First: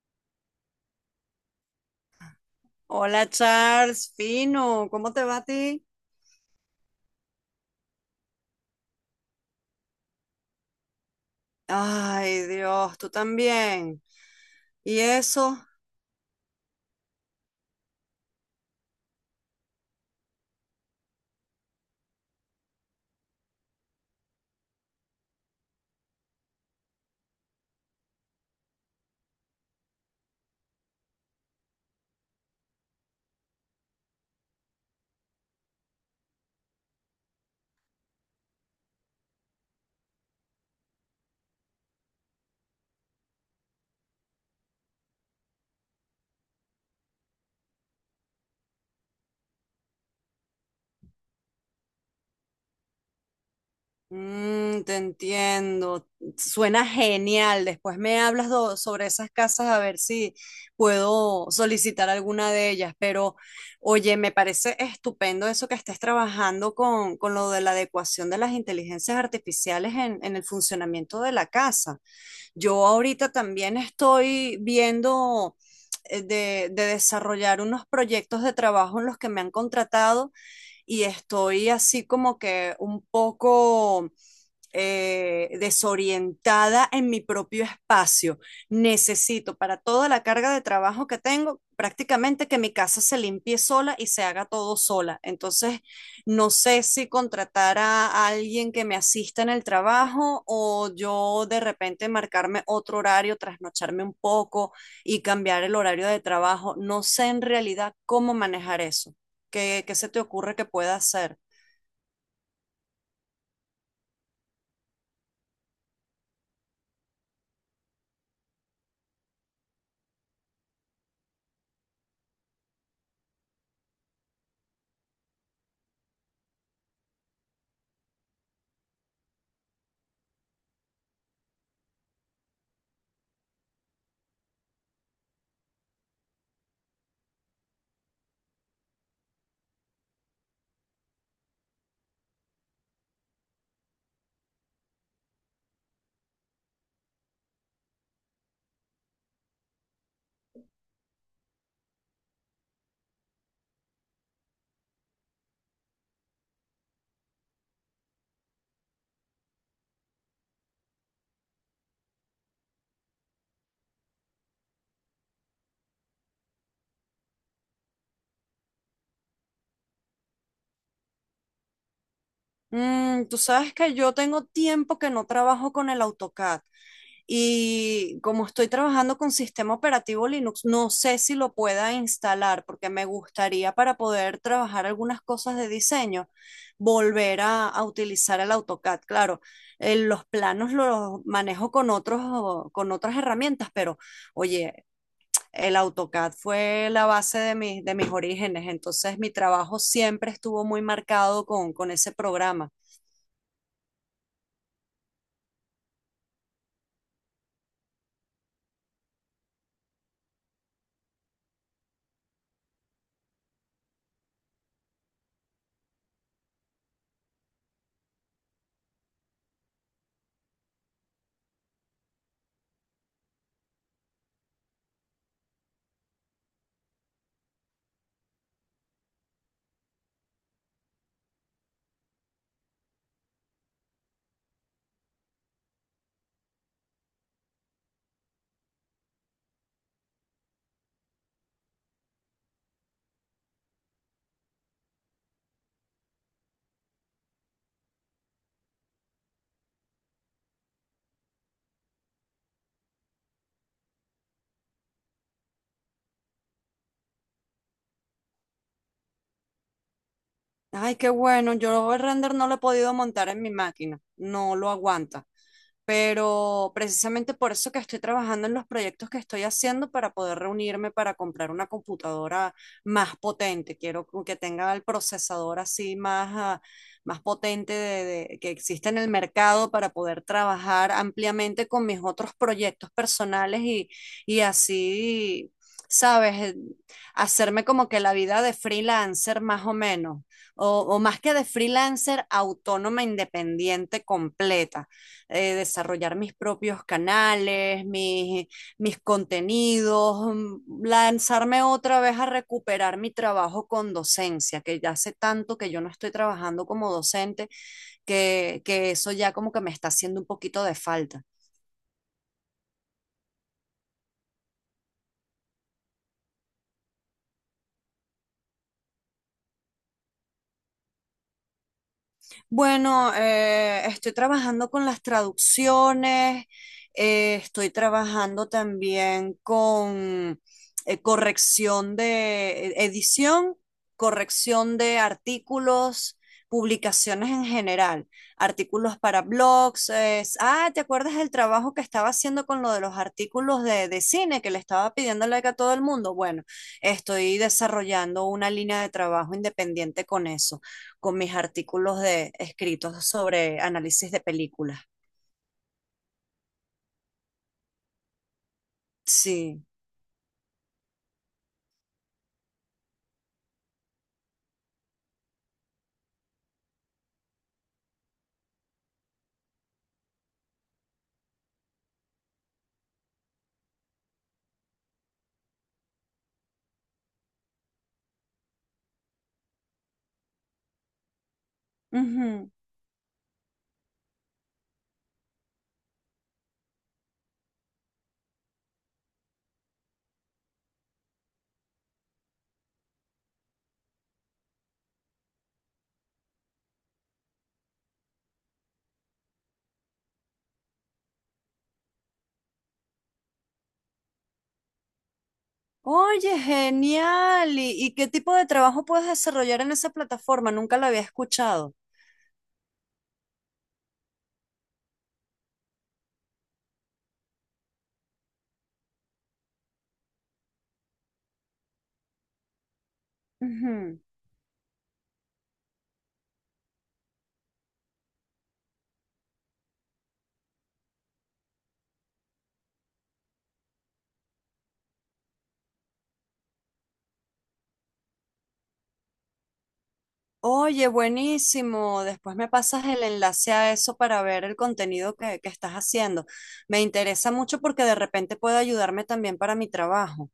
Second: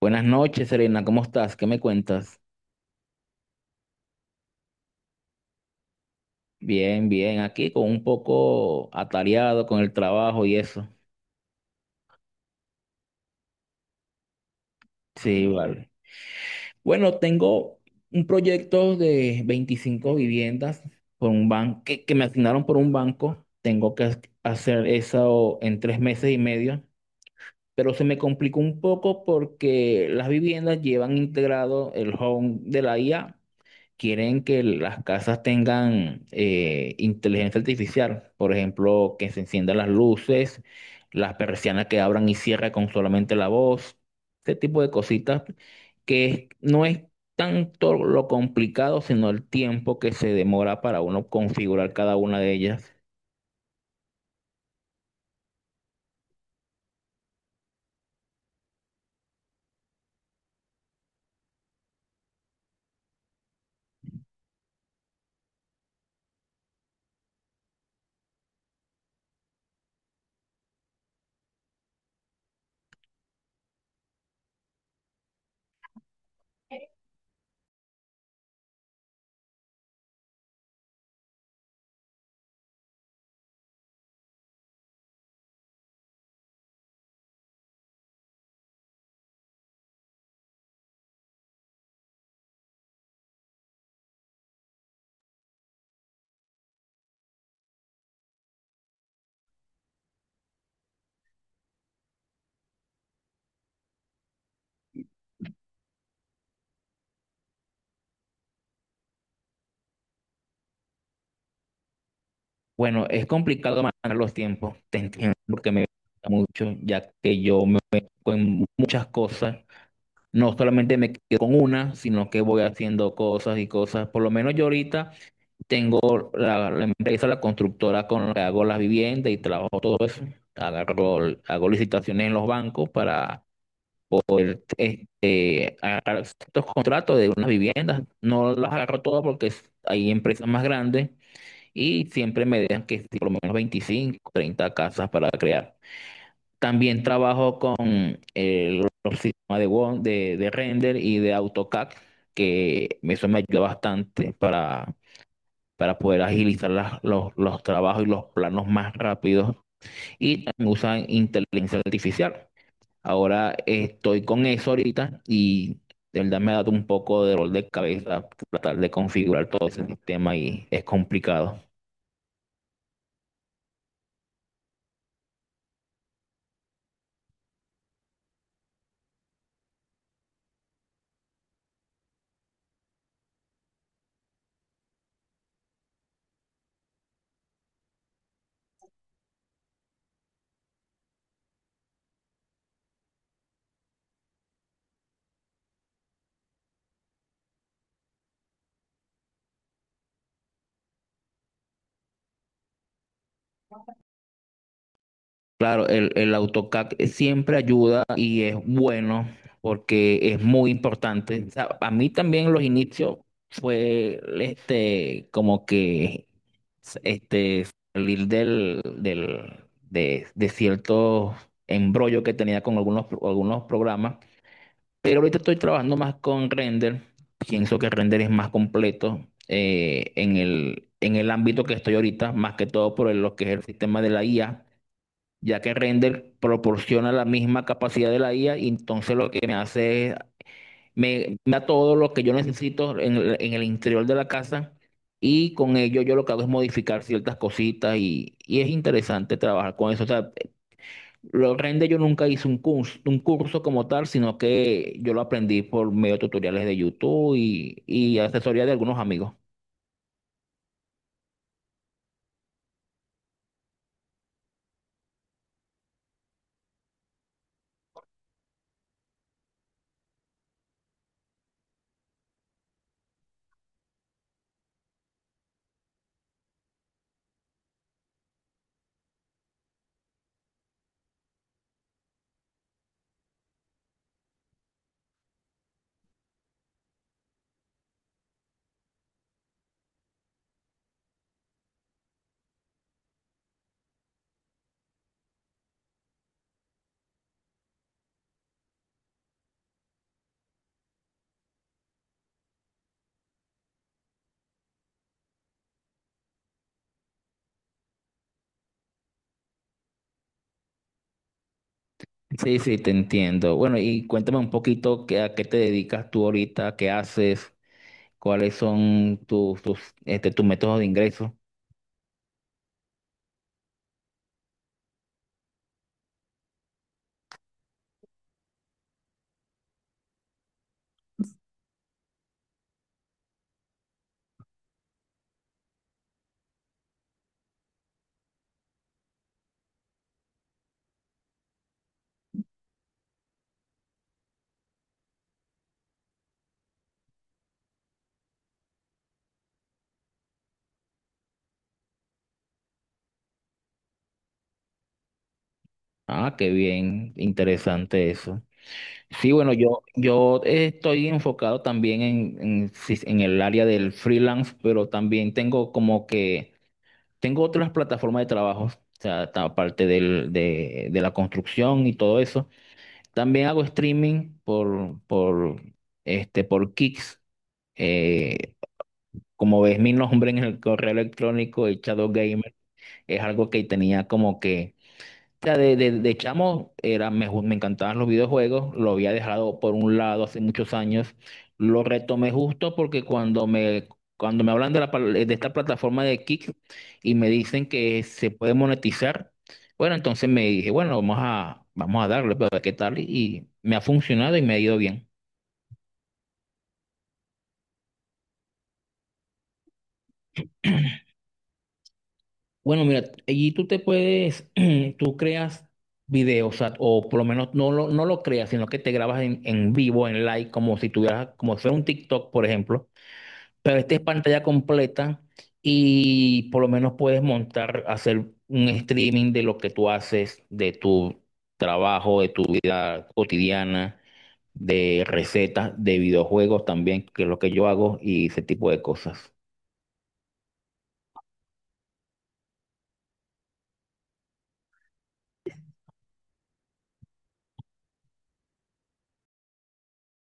Buenas noches, Serena, ¿cómo estás? ¿Qué me cuentas? Hola Charles, fino, ¿cómo te va a ti? Bien, bien, aquí con un poco atareado con el trabajo y eso. Ay, Dios, tú también. ¿Y Sí, eso? vale. Bueno, tengo un proyecto de 25 viviendas por un banco que me asignaron por un banco. Tengo que hacer eso en 3 meses y medio, pero se me complicó un poco porque las viviendas llevan integrado el home de la IA. Quieren que las casas tengan inteligencia artificial, por ejemplo, que se enciendan las luces, las persianas que abran y cierran con solamente la voz, ese tipo de cositas no es tanto lo complicado, sino el tiempo que se demora para uno configurar cada una de ellas. Mm, te entiendo. Suena genial. Después me hablas sobre esas casas a ver si puedo solicitar alguna de ellas. Pero, oye, me parece estupendo eso que estés trabajando con lo de la adecuación de las inteligencias artificiales en el funcionamiento de la casa. Yo ahorita también estoy viendo de desarrollar unos proyectos de trabajo en los que me han contratado y estoy así como que un poco desorientada en mi propio espacio. Necesito para toda la carga de trabajo que tengo, prácticamente que mi casa se limpie sola y se haga todo sola. Entonces, no sé si contratar a alguien que me asista en el trabajo o yo de repente marcarme otro horario, trasnocharme un poco y cambiar el horario de trabajo. No sé en realidad cómo manejar eso. ¿Qué se te ocurre que pueda hacer? Bueno, es complicado manejar los tiempos, te entiendo, porque me gusta mucho, ya que yo me meto en muchas cosas. No solamente me quedo con una, sino que voy haciendo cosas y cosas. Por lo menos yo ahorita tengo la empresa, la constructora con la que hago las viviendas y trabajo todo eso. Agarro, hago licitaciones en los bancos para poder este, agarrar estos contratos de unas viviendas. No las agarro todas hay empresas más grandes y siempre me dejan que si por lo menos 25 30 casas para crear. También trabajo con los sistemas de Word, de render y de AutoCAD, que eso me ayuda bastante para poder agilizar los trabajos y los planos más rápidos. Y también usan inteligencia artificial. Ahora estoy con eso ahorita y de verdad me ha dado un poco de dolor de cabeza tratar de configurar todo ese sistema y es complicado. "Mm, tú sabes que yo tengo tiempo que no trabajo con el AutoCAD y como estoy trabajando con sistema operativo Linux, no sé si lo pueda instalar porque me gustaría para poder trabajar algunas cosas de diseño, volver a utilizar el AutoCAD. Claro, los planos los manejo con otros, con otras herramientas, pero oye, el AutoCAD fue la base de, de mis orígenes, entonces mi trabajo siempre estuvo muy marcado con ese programa. Claro, el AutoCAD siempre ayuda y es bueno porque es muy importante. O sea, a mí también los inicios fue este como que este salir del de cierto embrollo que tenía con algunos algunos programas, pero ahorita estoy trabajando más con Render. Pienso que Render es más completo, en el ámbito que estoy ahorita, más que todo por lo que es el sistema de la IA, ya que Render proporciona la misma capacidad de la IA, y entonces lo que me hace es, me da todo lo que yo necesito en en el interior de la casa, y con ello yo lo que hago es modificar ciertas cositas y es interesante trabajar con eso. O sea, lo Render yo nunca hice un curso como tal, sino que yo lo aprendí por medio de tutoriales de YouTube y asesoría de algunos amigos. Ay, qué bueno. Yo el render no lo he podido montar en mi máquina. No lo aguanta. Pero precisamente por eso que estoy trabajando en los proyectos que estoy haciendo para poder reunirme para comprar una computadora más potente. Quiero como que tenga el procesador así más, más potente que existe en el mercado para poder trabajar ampliamente con mis otros proyectos personales y así, ¿sabes? Hacerme como que la vida de freelancer más o menos o más que de freelancer, autónoma, independiente, completa. Desarrollar mis propios canales, mis contenidos, lanzarme otra vez a recuperar mi trabajo con docencia, que ya hace tanto que yo no estoy trabajando como docente, que eso ya como que me está haciendo un poquito de falta. Sí, sí, te entiendo. Bueno, y cuéntame un poquito qué, a qué te dedicas tú ahorita, qué haces, cuáles son tus, tus, este, tus métodos de ingreso. Bueno, estoy trabajando con las traducciones, estoy trabajando también con corrección de edición, corrección de artículos, publicaciones en general, artículos para blogs. ¿Te acuerdas del trabajo que estaba haciendo con lo de los artículos de cine que le estaba pidiendo like a todo el mundo? Bueno, estoy desarrollando una línea de trabajo independiente con eso con mis artículos de escritos sobre análisis de películas. Ah, qué bien, interesante eso. Sí, bueno, Sí. yo estoy enfocado también en, sí, en el área del freelance, pero también tengo como que, tengo otras plataformas de trabajo, o sea, aparte del, de la construcción y todo eso. También hago streaming por, este, por Kicks. Eh, Como ves mi nombre en el correo electrónico, el Shadow Ujú. Gamer, es algo que tenía como que. O sea, de chamo era, me, me encantaban los videojuegos, lo había dejado por un lado hace muchos años, lo retomé justo porque cuando me hablan de, la, de esta plataforma de Kick y me dicen que se puede monetizar, bueno, entonces me dije, bueno, vamos a darle, pero a ver qué tal, y me ha funcionado y me ha ido bien. Oye, genial. ¿Y qué tipo de trabajo puedes desarrollar en esa plataforma? Nunca lo había escuchado. Bueno, mira, allí tú te puedes, tú creas videos, o sea, o por lo menos no lo creas, sino que te grabas en vivo, en live, como si tuvieras, como si fuera un TikTok, por ejemplo, pero este Ujú. es pantalla completa y por lo menos puedes montar, hacer un streaming de lo que tú haces, de tu trabajo, de tu vida cotidiana, de recetas, de videojuegos también, que es lo que yo hago y ese tipo de cosas. Oye, buenísimo. Después me pasas el enlace a eso para ver el contenido que estás haciendo. Me interesa mucho porque de repente puede ayudarme también para mi trabajo.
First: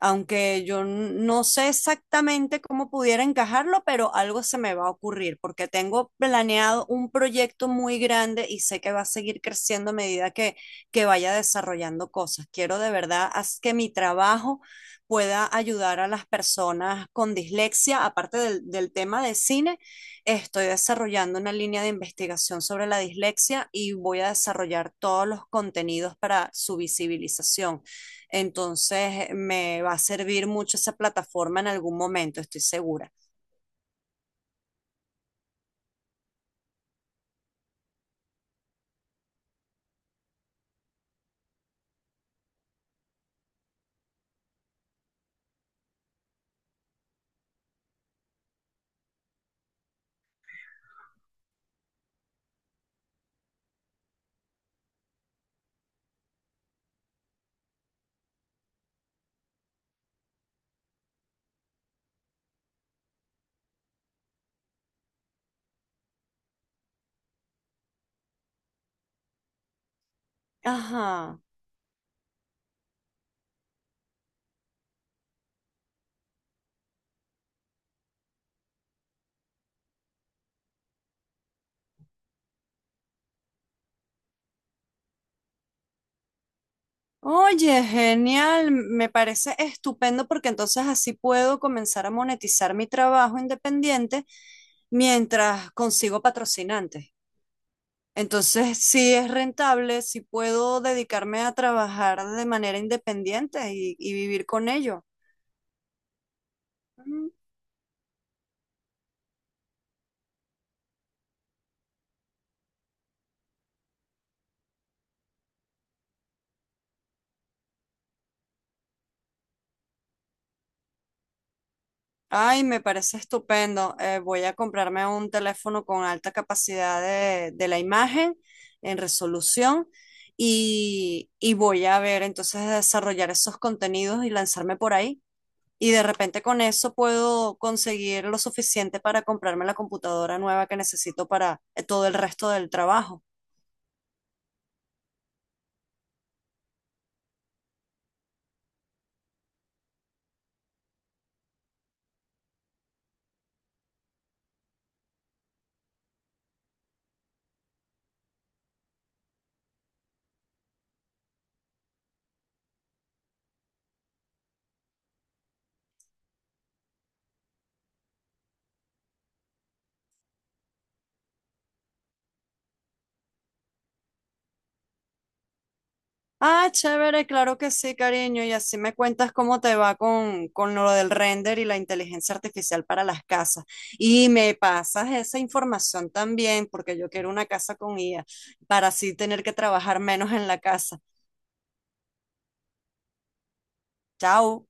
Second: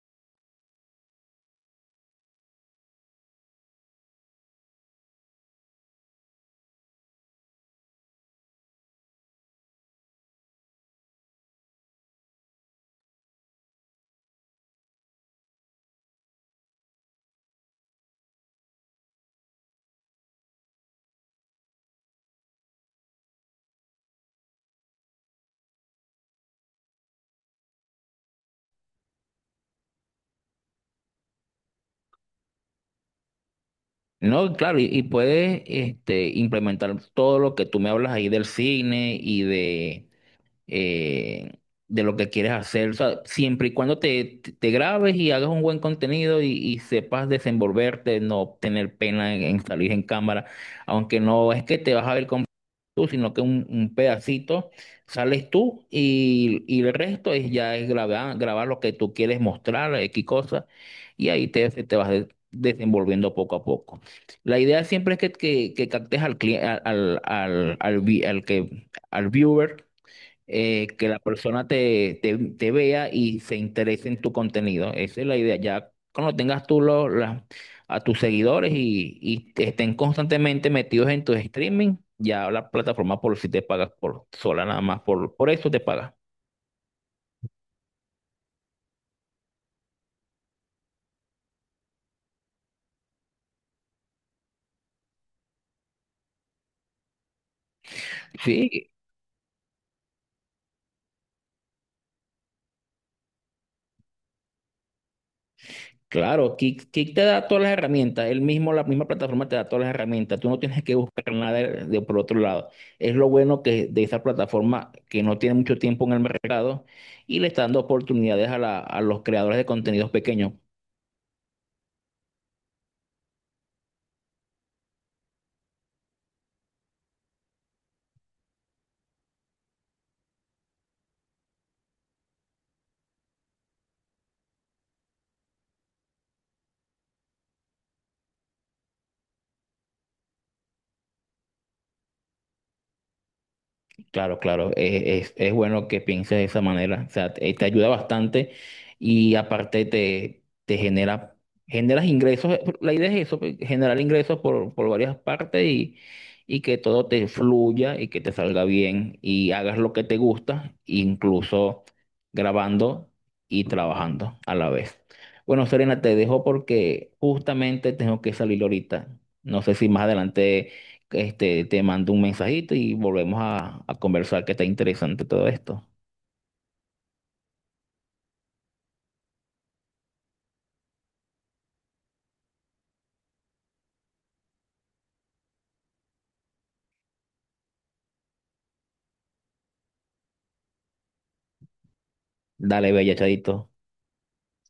Aunque yo no sé exactamente cómo pudiera encajarlo, pero algo se me va a ocurrir, porque tengo planeado un proyecto muy grande y sé que va a seguir creciendo a medida que vaya desarrollando cosas. Quiero de verdad haz que mi trabajo pueda ayudar a las personas con dislexia, aparte del tema de cine, estoy desarrollando una línea de investigación sobre la dislexia y voy a desarrollar todos los contenidos para su visibilización. Entonces me va a servir mucho esa plataforma en algún momento, estoy segura. No, claro, y puedes este, implementar todo lo que tú me hablas ahí del cine y eh, de lo que quieres hacer. O sea, siempre y cuando te grabes y hagas un buen contenido y sepas desenvolverte, no tener pena en salir en cámara, aunque no es que te vas a ver con tú, sino que un pedacito sales tú y el resto es ya es grabar, grabar lo que tú quieres mostrar, X cosa, y ahí te, te vas desenvolviendo poco a poco. La idea siempre es que captes al, al, al, al al viewer, que la Ajá. persona te, te, te vea y se interese en tu contenido. Esa es la idea. Ya cuando tengas tú a tus seguidores y te estén constantemente metidos en tus streaming, ya la plataforma por si te pagas por sola nada más, por eso te paga. Oye, genial, me parece estupendo porque entonces así puedo comenzar a monetizar mi trabajo independiente mientras consigo patrocinantes. Entonces, Sí, si es rentable, si puedo dedicarme a trabajar de manera independiente y vivir con ello. claro, Kick te da todas las herramientas, él mismo, la misma plataforma te da todas las herramientas, tú no tienes que buscar nada de, de por otro lado. Es lo bueno que de esa plataforma, que no tiene mucho tiempo en el mercado y le está dando oportunidades a los creadores de contenidos pequeños. Ay, me parece estupendo. Voy a comprarme un teléfono con alta capacidad de la imagen en resolución y voy a ver entonces de desarrollar esos contenidos y lanzarme por ahí. Y de repente con eso puedo conseguir lo suficiente para comprarme la computadora nueva que necesito para todo el resto del trabajo. Claro, claro, es bueno que pienses de esa manera, o sea, te ayuda bastante y aparte te, generas ingresos, la idea es eso, pues, generar ingresos por varias partes y que todo te fluya y que te salga bien y hagas lo que te gusta, incluso grabando y trabajando a la vez. Bueno, Serena, te dejo porque justamente tengo que salir ahorita, no sé si más adelante este, te mando un mensajito y volvemos a conversar, que está interesante todo esto. Ah, chévere, claro que sí, cariño. Y así me cuentas cómo te va con lo del render y la inteligencia artificial para las casas. Y me pasas esa información también, porque yo quiero una casa con IA, para así tener que trabajar menos en la casa. Dale, bella, chadito. Chao.